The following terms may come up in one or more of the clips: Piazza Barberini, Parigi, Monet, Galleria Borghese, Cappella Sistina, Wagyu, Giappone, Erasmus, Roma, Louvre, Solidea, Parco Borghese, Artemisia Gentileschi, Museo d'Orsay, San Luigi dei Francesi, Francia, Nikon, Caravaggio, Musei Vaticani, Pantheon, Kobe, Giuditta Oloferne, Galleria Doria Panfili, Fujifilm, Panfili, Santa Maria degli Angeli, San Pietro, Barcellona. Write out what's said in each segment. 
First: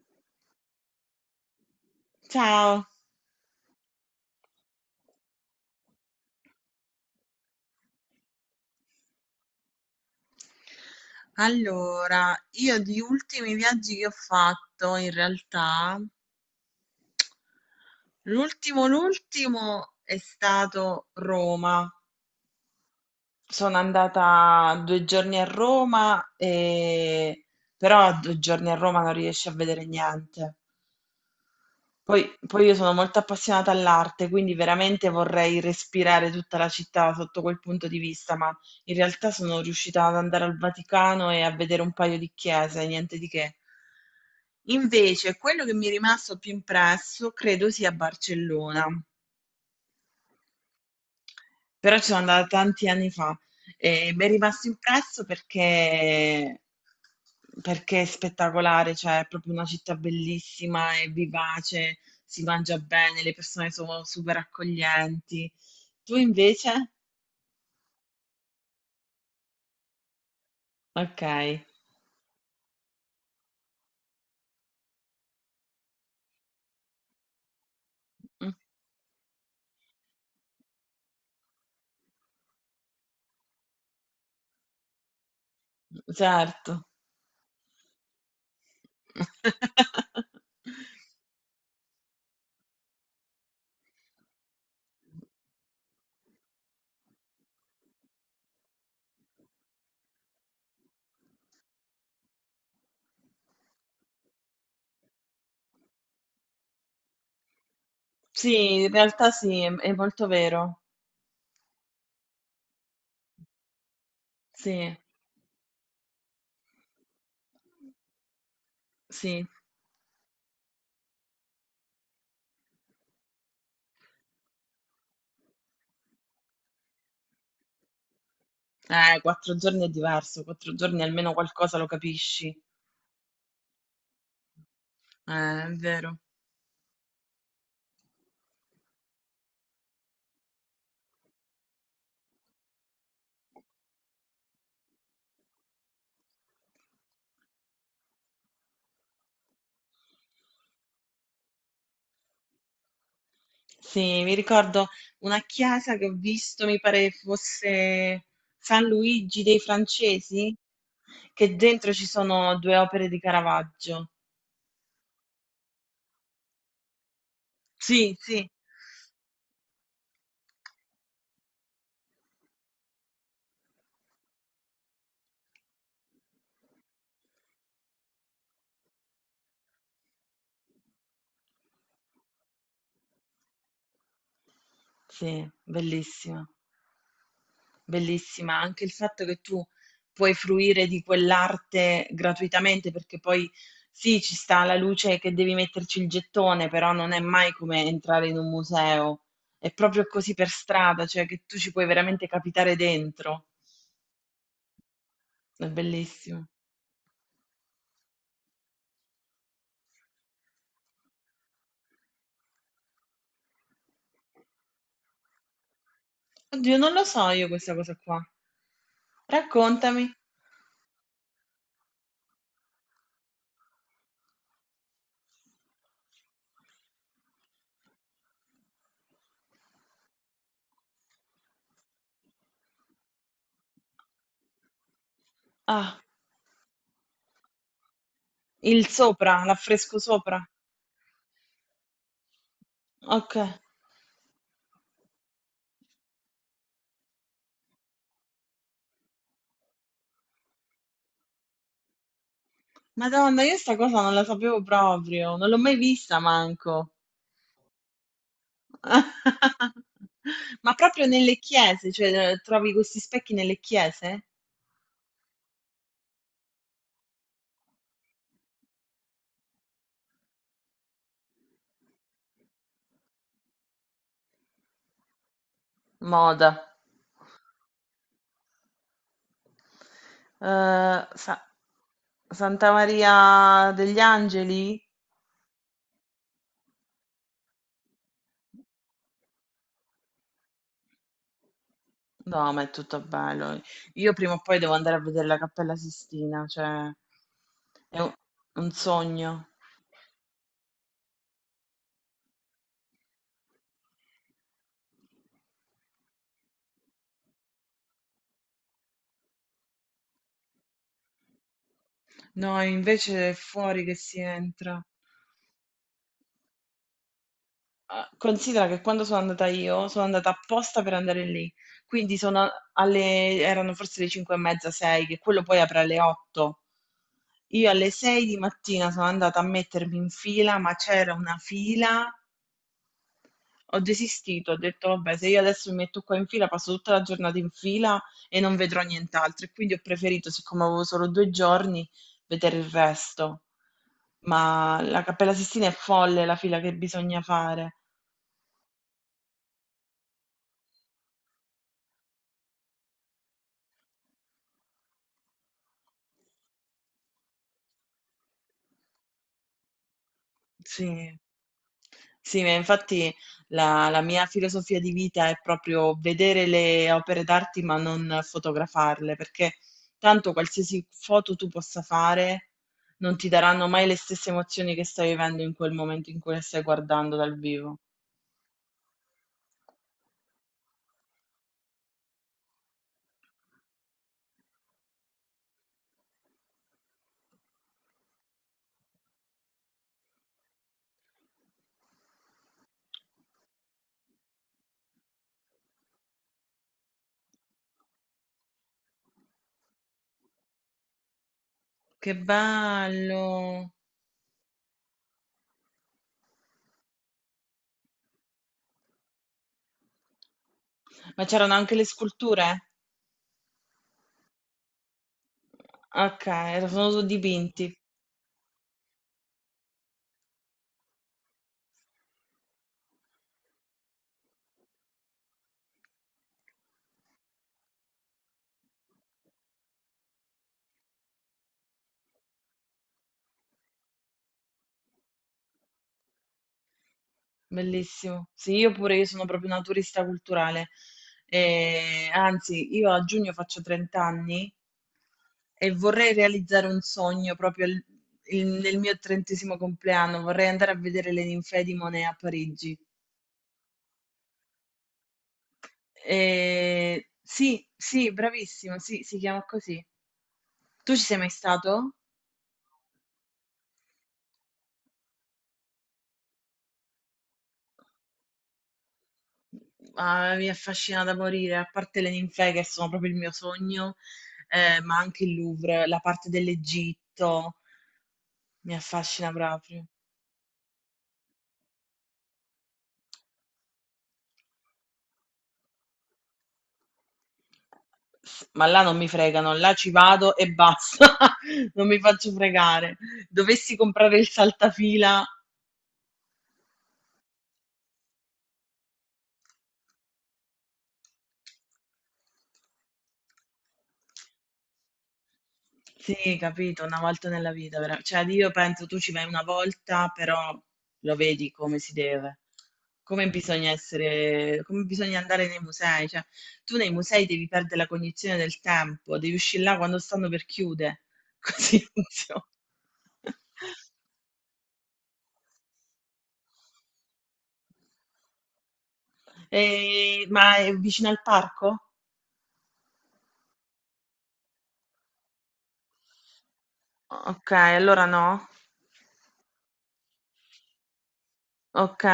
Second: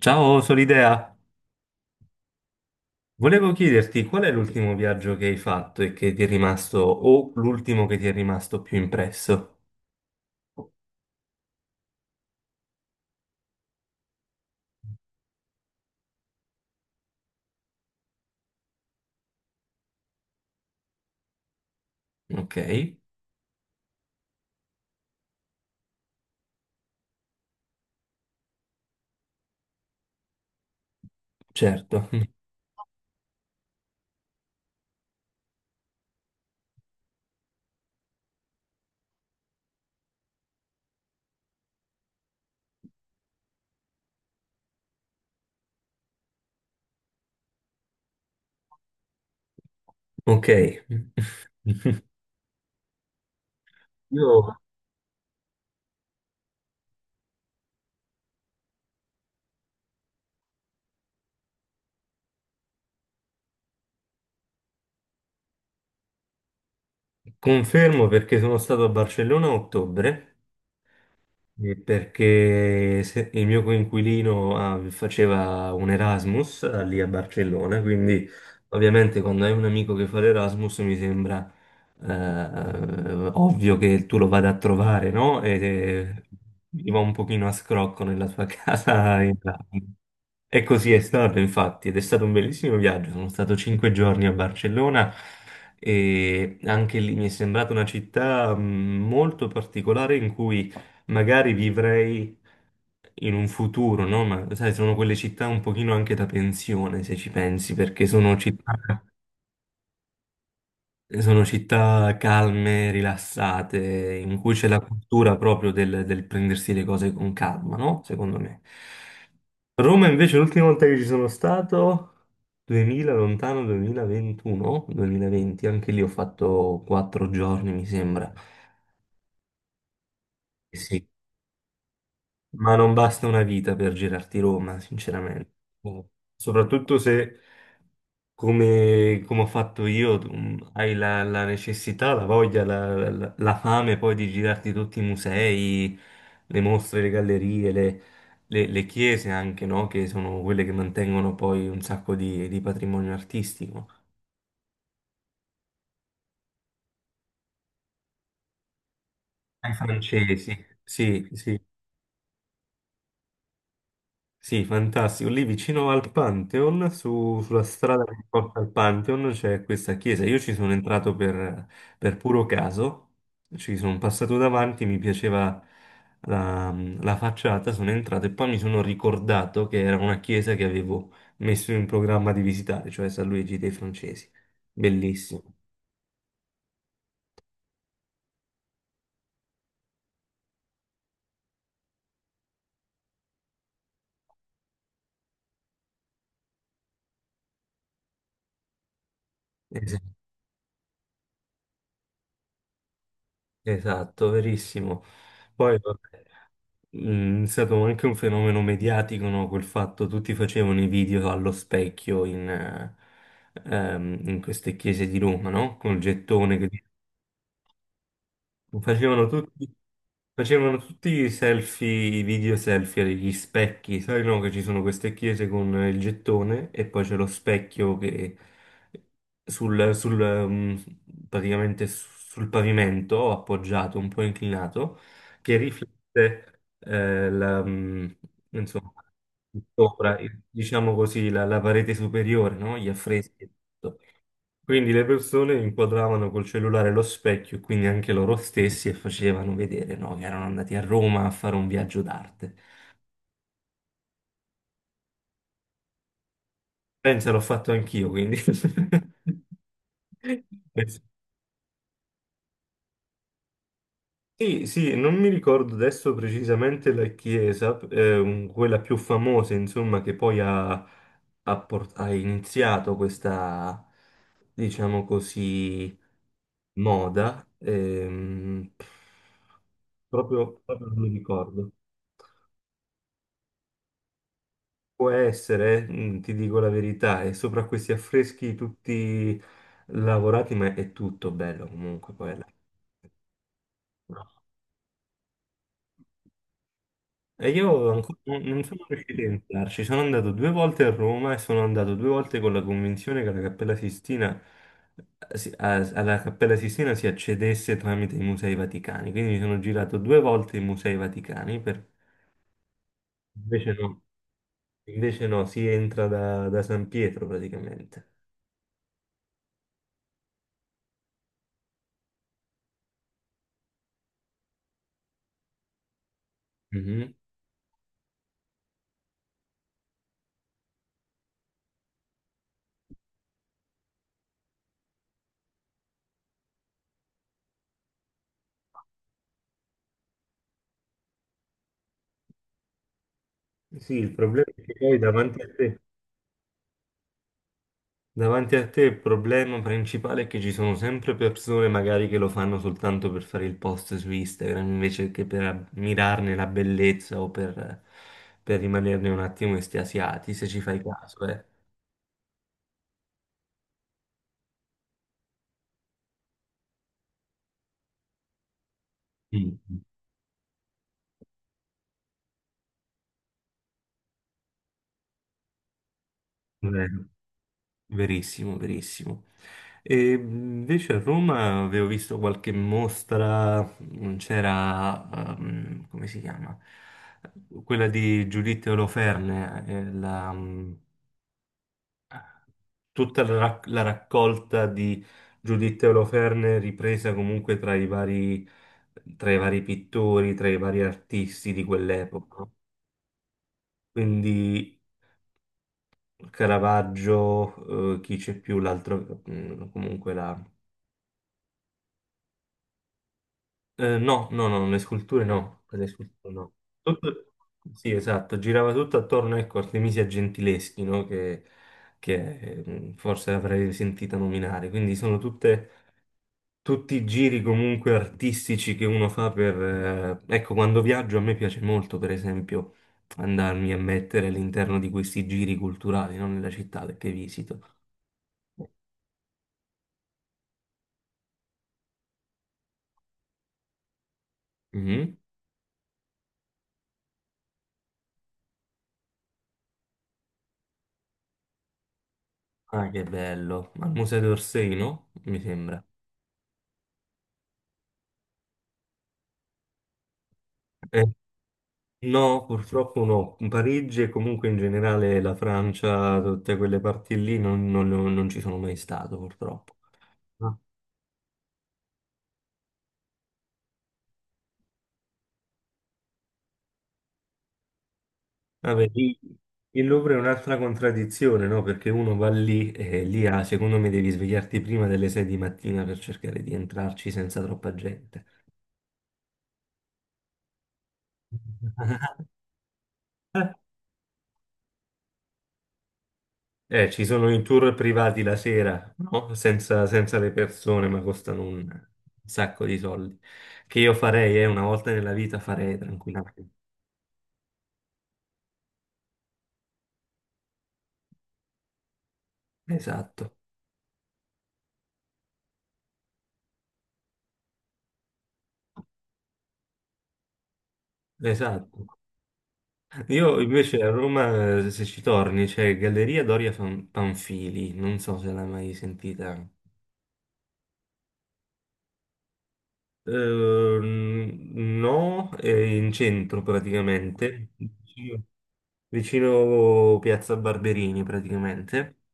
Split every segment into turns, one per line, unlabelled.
Ciao, Solidea.
Ciao.
Volevo chiederti qual è l'ultimo viaggio che hai fatto e che ti è rimasto, o l'ultimo che ti è rimasto più impresso?
Allora, io di ultimi viaggi che ho fatto, in realtà, l'ultimo è stato Roma.
Ok,
Sono andata 2 giorni a Roma, però a 2 giorni a Roma non riesci a vedere niente.
certo.
Poi io sono molto appassionata all'arte, quindi veramente vorrei respirare tutta la città sotto quel punto di vista, ma in realtà sono riuscita ad andare al Vaticano e a vedere un paio di chiese, niente di che. Invece, quello che mi è rimasto più impresso credo sia Barcellona.
Ok.
Però ci sono andata tanti anni fa e mi è
Io
rimasto impresso perché è spettacolare, cioè è proprio una città bellissima, è vivace, si mangia bene, le persone sono super accoglienti. Tu invece?
confermo perché sono stato a Barcellona a ottobre.
Ok.
Perché il mio coinquilino faceva un Erasmus lì a Barcellona, quindi
Mm.
ovviamente quando hai un amico che fa l'Erasmus mi sembra ovvio che tu lo vada a trovare, no? E
Certo.
gli va un pochino a scrocco nella tua casa in Erasmus. E così è stato, infatti, ed è stato un bellissimo viaggio. Sono stato 5 giorni a Barcellona e anche lì mi è sembrata una città molto particolare in cui magari vivrei in un futuro, no? Ma sai, sono quelle città un pochino anche da pensione, se ci pensi, perché
Sì, in realtà sì, è molto vero.
sono città calme, rilassate, in cui c'è la
Sì,
cultura proprio del prendersi le cose con calma, no? Secondo me.
sì.
Roma invece l'ultima volta che ci sono stato, 2000, lontano 2021, 2020, anche lì ho fatto 4 giorni, mi sembra.
4 giorni è diverso, 4 giorni
Sì,
almeno qualcosa lo capisci.
ma non basta una vita per girarti Roma, sinceramente.
È
Eh,
vero.
Soprattutto se, come ho fatto io, tu, hai la necessità, la voglia, la fame poi di girarti tutti i musei, le mostre, le gallerie, le chiese anche, no? Che sono quelle che mantengono poi un sacco di patrimonio artistico.
Sì, mi ricordo una chiesa che ho visto, mi pare fosse San Luigi dei
Ai
Francesi,
francesi, sì,
che
sì.
dentro ci sono due opere di Caravaggio.
Sì, fantastico. Lì vicino al Pantheon, sulla strada
Sì,
che
sì.
porta al Pantheon, c'è questa chiesa. Io ci sono entrato per puro caso, ci sono passato davanti, mi piaceva la, la facciata, sono entrato e poi mi sono ricordato che era una chiesa che avevo messo in programma di visitare, cioè San Luigi dei Francesi. Bellissimo.
Sì, bellissima. Bellissima, anche il fatto che tu puoi fruire di quell'arte gratuitamente, perché poi sì, ci sta la luce che devi metterci il gettone, però non è mai come entrare in un museo, è
Es-
proprio così per strada, cioè che tu ci puoi veramente capitare dentro.
Esatto, verissimo.
È
Poi vabbè.
bellissimo.
È stato anche un fenomeno mediatico, no? Quel fatto, tutti facevano i video allo specchio in queste chiese di Roma, no? Col gettone che.
Oddio, non lo so io questa cosa qua.
Facevano tutti,
Raccontami.
facevano tutti i selfie, i video selfie agli specchi, sai no? Che ci sono queste chiese con il gettone e poi c'è lo specchio che sul, sul, um, praticamente sul pavimento appoggiato, un po' inclinato, che
Ah,
riflette
il
insomma,
sopra, l'affresco
sopra,
sopra.
diciamo così, la parete superiore, no? Gli
Ok.
affreschi. Quindi le persone inquadravano col cellulare lo specchio, quindi anche loro stessi, e facevano vedere, no, che erano andati a Roma a fare un viaggio d'arte.
Madonna, io sta cosa non la sapevo proprio, non l'ho mai vista manco.
Pensa, l'ho fatto anch'io, quindi.
Ma proprio nelle chiese, cioè trovi questi specchi nelle chiese?
Sì, sì, non mi ricordo adesso precisamente la chiesa, quella più famosa, insomma, che poi ha iniziato questa, diciamo così,
Moda.
moda. Proprio non mi
Eh, Sa-
ricordo.
Santa Maria degli Angeli?
Può essere, ti dico la verità, e sopra questi affreschi tutti lavorati, ma è tutto bello comunque quella.
No, ma è tutto bello. Io prima o poi devo andare a vedere la Cappella Sistina, cioè
E io
è un
ancora non
un
sono riuscito a
sogno.
entrarci, sono andato due volte a Roma e sono andato due volte con la convinzione che la Cappella Sistina, alla Cappella Sistina si accedesse tramite i Musei Vaticani, quindi mi sono girato due volte i Musei Vaticani,
No, invece è
invece
fuori che
no,
si entra.
si entra da San Pietro praticamente.
Ah, considera che quando sono andata io, sono andata apposta per andare lì, quindi sono alle, erano forse le 5 e mezza, 6, che quello poi apre alle 8. Io alle 6 di mattina sono andata a mettermi in fila, ma c'era una fila, ho desistito, ho detto vabbè, se io adesso mi metto qua in fila, passo tutta la giornata in fila e non vedrò nient'altro, e quindi ho preferito, siccome avevo solo 2 giorni, vedere il resto.
Sì, il problema è che
Ma
poi
la Cappella
davanti a
Sistina è
te,
folle la fila che bisogna fare.
il problema principale è che ci sono sempre persone magari che lo fanno soltanto per fare il post su Instagram invece che per mirarne la bellezza o per rimanerne un attimo estasiati, se ci fai
Sì.
caso, eh.
Sì, ma infatti la mia filosofia di vita è proprio vedere le opere d'arte, ma non fotografarle, perché
Mm.
tanto qualsiasi foto tu possa fare non ti daranno mai le stesse emozioni che stai vivendo in quel momento in cui le stai
Vero.
guardando dal vivo.
Verissimo, verissimo. E invece a Roma avevo visto qualche mostra, c'era, come si chiama? Quella di Giuditta Oloferne, tutta la raccolta di Giuditta Oloferne ripresa comunque tra i vari, pittori, tra i vari artisti di
Che
quell'epoca.
bello!
Quindi Caravaggio, chi c'è più, l'altro, comunque.
Ma c'erano anche le sculture?
No, no, no, le sculture no, le
Ok,
sculture no.
sono
Tutto-
dipinti.
sì, esatto, girava tutto attorno, ecco, Artemisia Gentileschi, no? Che, Forse avrei sentita nominare, quindi sono tutti i giri comunque artistici che uno fa per. Ecco, quando viaggio a me piace molto, per esempio, andarmi a mettere all'interno di questi giri culturali, non nella città che visito.
Bellissimo. Sì, io pure, io sono proprio una turista culturale. Anzi, io a giugno faccio 30 anni
Mhm.
e vorrei realizzare un sogno proprio nel mio trentesimo compleanno. Vorrei andare a vedere le ninfee di Monet a Parigi.
Ah, che bello, al Museo d'Orsay, no? Mi sembra.
Sì, sì, bravissimo, sì, si chiama così. Tu ci
Eh,
sei mai stato?
No, purtroppo no. Parigi e comunque in generale la Francia, tutte quelle parti lì non ci sono mai stato, purtroppo.
Ah, mi
Ah,
affascina da morire, a parte le ninfee che sono proprio il mio sogno, ma anche il Louvre, la parte dell'Egitto. Mi
vabbè,
affascina
il
proprio.
Louvre è un'altra contraddizione, no? Perché uno va lì e lì, ah, secondo me, devi svegliarti prima delle 6 di mattina per cercare di entrarci senza troppa gente.
S ma là non mi fregano, là ci vado e basta, non mi faccio fregare. Dovessi comprare il saltafila
Ci sono i tour privati la sera, no? Senza le persone, ma costano un sacco di soldi. Che io farei, una volta nella vita farei
sì,
tranquillamente.
capito, una volta nella vita, vera cioè io penso tu ci vai una volta, però lo vedi come si deve. Come
Esatto,
bisogna essere, come bisogna andare nei musei, cioè tu nei musei devi perdere la cognizione del tempo, devi uscire là quando stanno per chiudere. Così
esatto.
funziona.
Io invece a Roma, se ci torni, c'è Galleria Doria Panfili, non so se l'hai mai sentita.
Ma è vicino al parco?
No, è in centro praticamente,
Ok, allora
vicino,
no.
Piazza Barberini praticamente.
Ok,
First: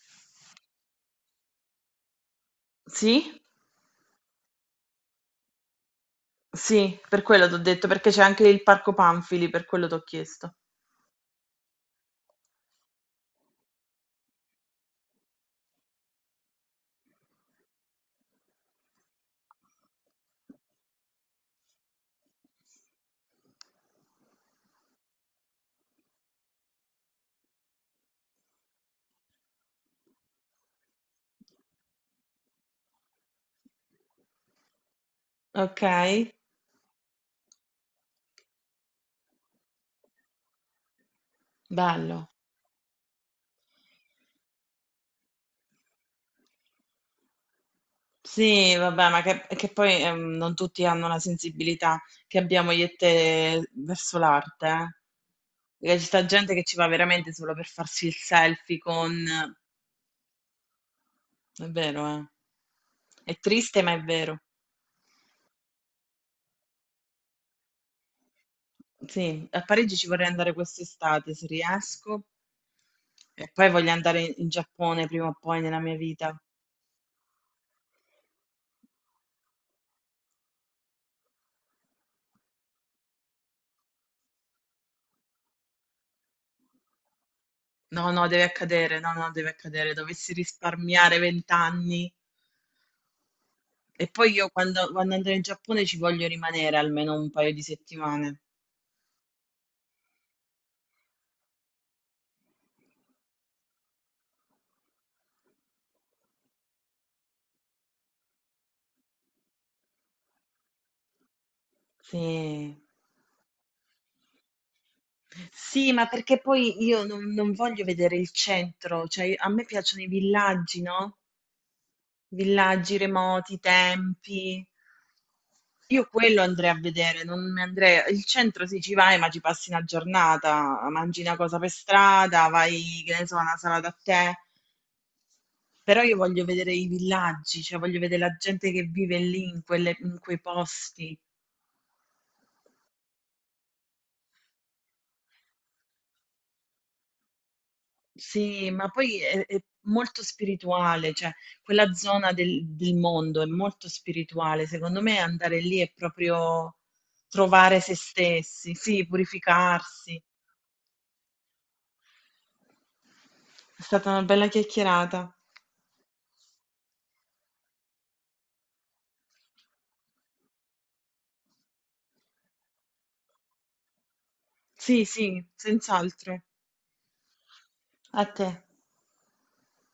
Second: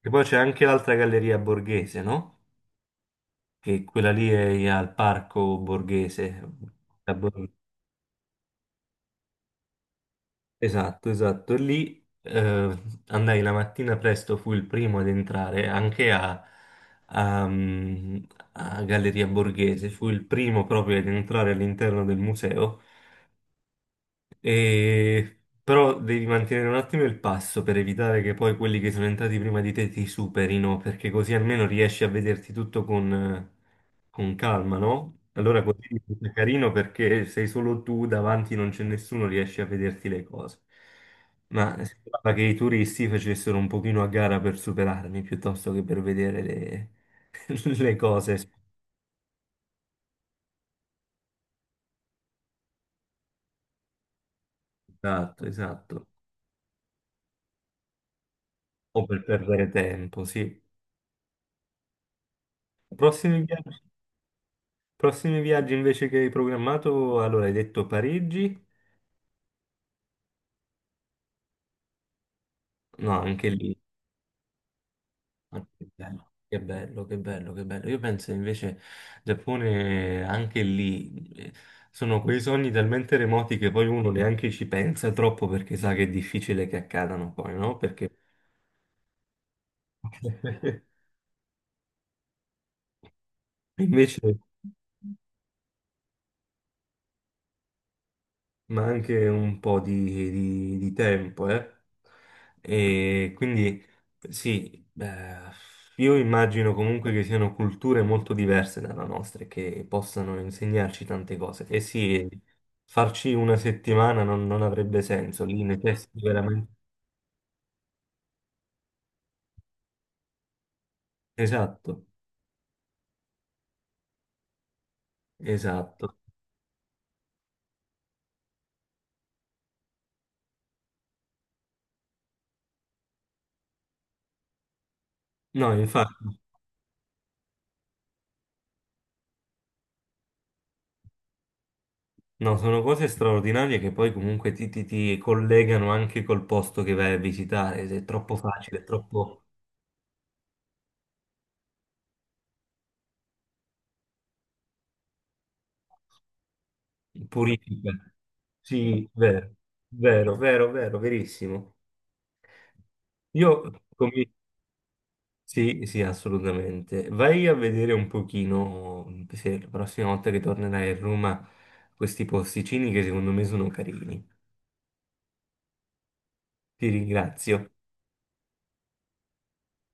E poi c'è anche l'altra Galleria Borghese, no?
sì,
Che quella lì è al Parco Borghese.
sì, per quello ti ho detto, perché c'è anche il parco Panfili, per quello ti ho chiesto.
Esatto, esatto. E lì, andai la mattina presto, fui il primo ad entrare anche a, mm, a Galleria Borghese, fui il primo proprio ad entrare all'interno del museo e- Però devi mantenere un attimo il passo per evitare che poi quelli che sono entrati prima di te ti superino, perché così almeno riesci a vederti tutto con calma, no? Allora
Ok,
così è carino perché sei solo tu, davanti non c'è nessuno, riesci a vederti le cose. Ma
bello.
sembrava che i turisti facessero un pochino a gara per superarmi piuttosto che per vedere le, le cose.
Sì, vabbè, ma che poi non tutti hanno la sensibilità che abbiamo io e te verso l'arte, eh.
Esatto,
Perché ci
esatto.
sta gente che ci va veramente solo per farsi il selfie
O
con.
per perdere tempo, sì.
È vero, eh. È
Prossimi viaggi?
triste, ma è vero.
Prossimi viaggi invece che hai programmato, allora hai detto Parigi?
Sì, a Parigi ci vorrei andare quest'estate se riesco
No, anche
e poi
lì.
voglio andare in Giappone prima o poi
Ah,
nella
che
mia
bello,
vita.
che bello, che bello, che bello. Io penso invece Giappone anche lì sono quei sogni talmente remoti che poi uno neanche ci pensa troppo perché sa che è difficile che accadano poi, no?
No,
Perché
no, deve accadere, no, no, deve accadere. Dovessi risparmiare 20 anni e
invece
poi io quando, andrò in Giappone ci voglio rimanere almeno un paio di settimane.
ma anche un po' di tempo, eh. E quindi sì, beh, io immagino comunque che siano culture molto diverse dalla nostra e che possano insegnarci tante cose. E sì,
Sì.
farci una settimana non avrebbe senso, lì
Sì, ma
necessiti
perché
veramente.
poi io non voglio vedere il centro, cioè a me piacciono i villaggi, no?
Esatto,
Villaggi remoti, tempi. Io
esatto.
quello andrei a vedere, non mi andrei. Il centro sì, ci vai, ma ci passi una giornata, mangi una cosa per strada, vai, che ne so, a una sala da tè.
No,
Però io
infatti,
voglio vedere i villaggi, cioè voglio vedere la gente che vive lì, in quei posti.
no, sono cose straordinarie che poi comunque ti collegano anche col posto che vai a visitare, se è troppo
Sì,
facile, è
ma poi
troppo
è molto spirituale, cioè quella zona del mondo è molto spirituale. Secondo me andare lì è proprio trovare
purifica.
se stessi, sì,
Sì, vero,
purificarsi.
vero, vero, vero, verissimo. Io,
È stata una bella chiacchierata.
sì, sì, assolutamente. Vai a vedere un pochino, se la prossima volta che tornerai a Roma, questi posticini che secondo me sono carini.
Sì, sì, senz'altro.
Ti ringrazio.
A te.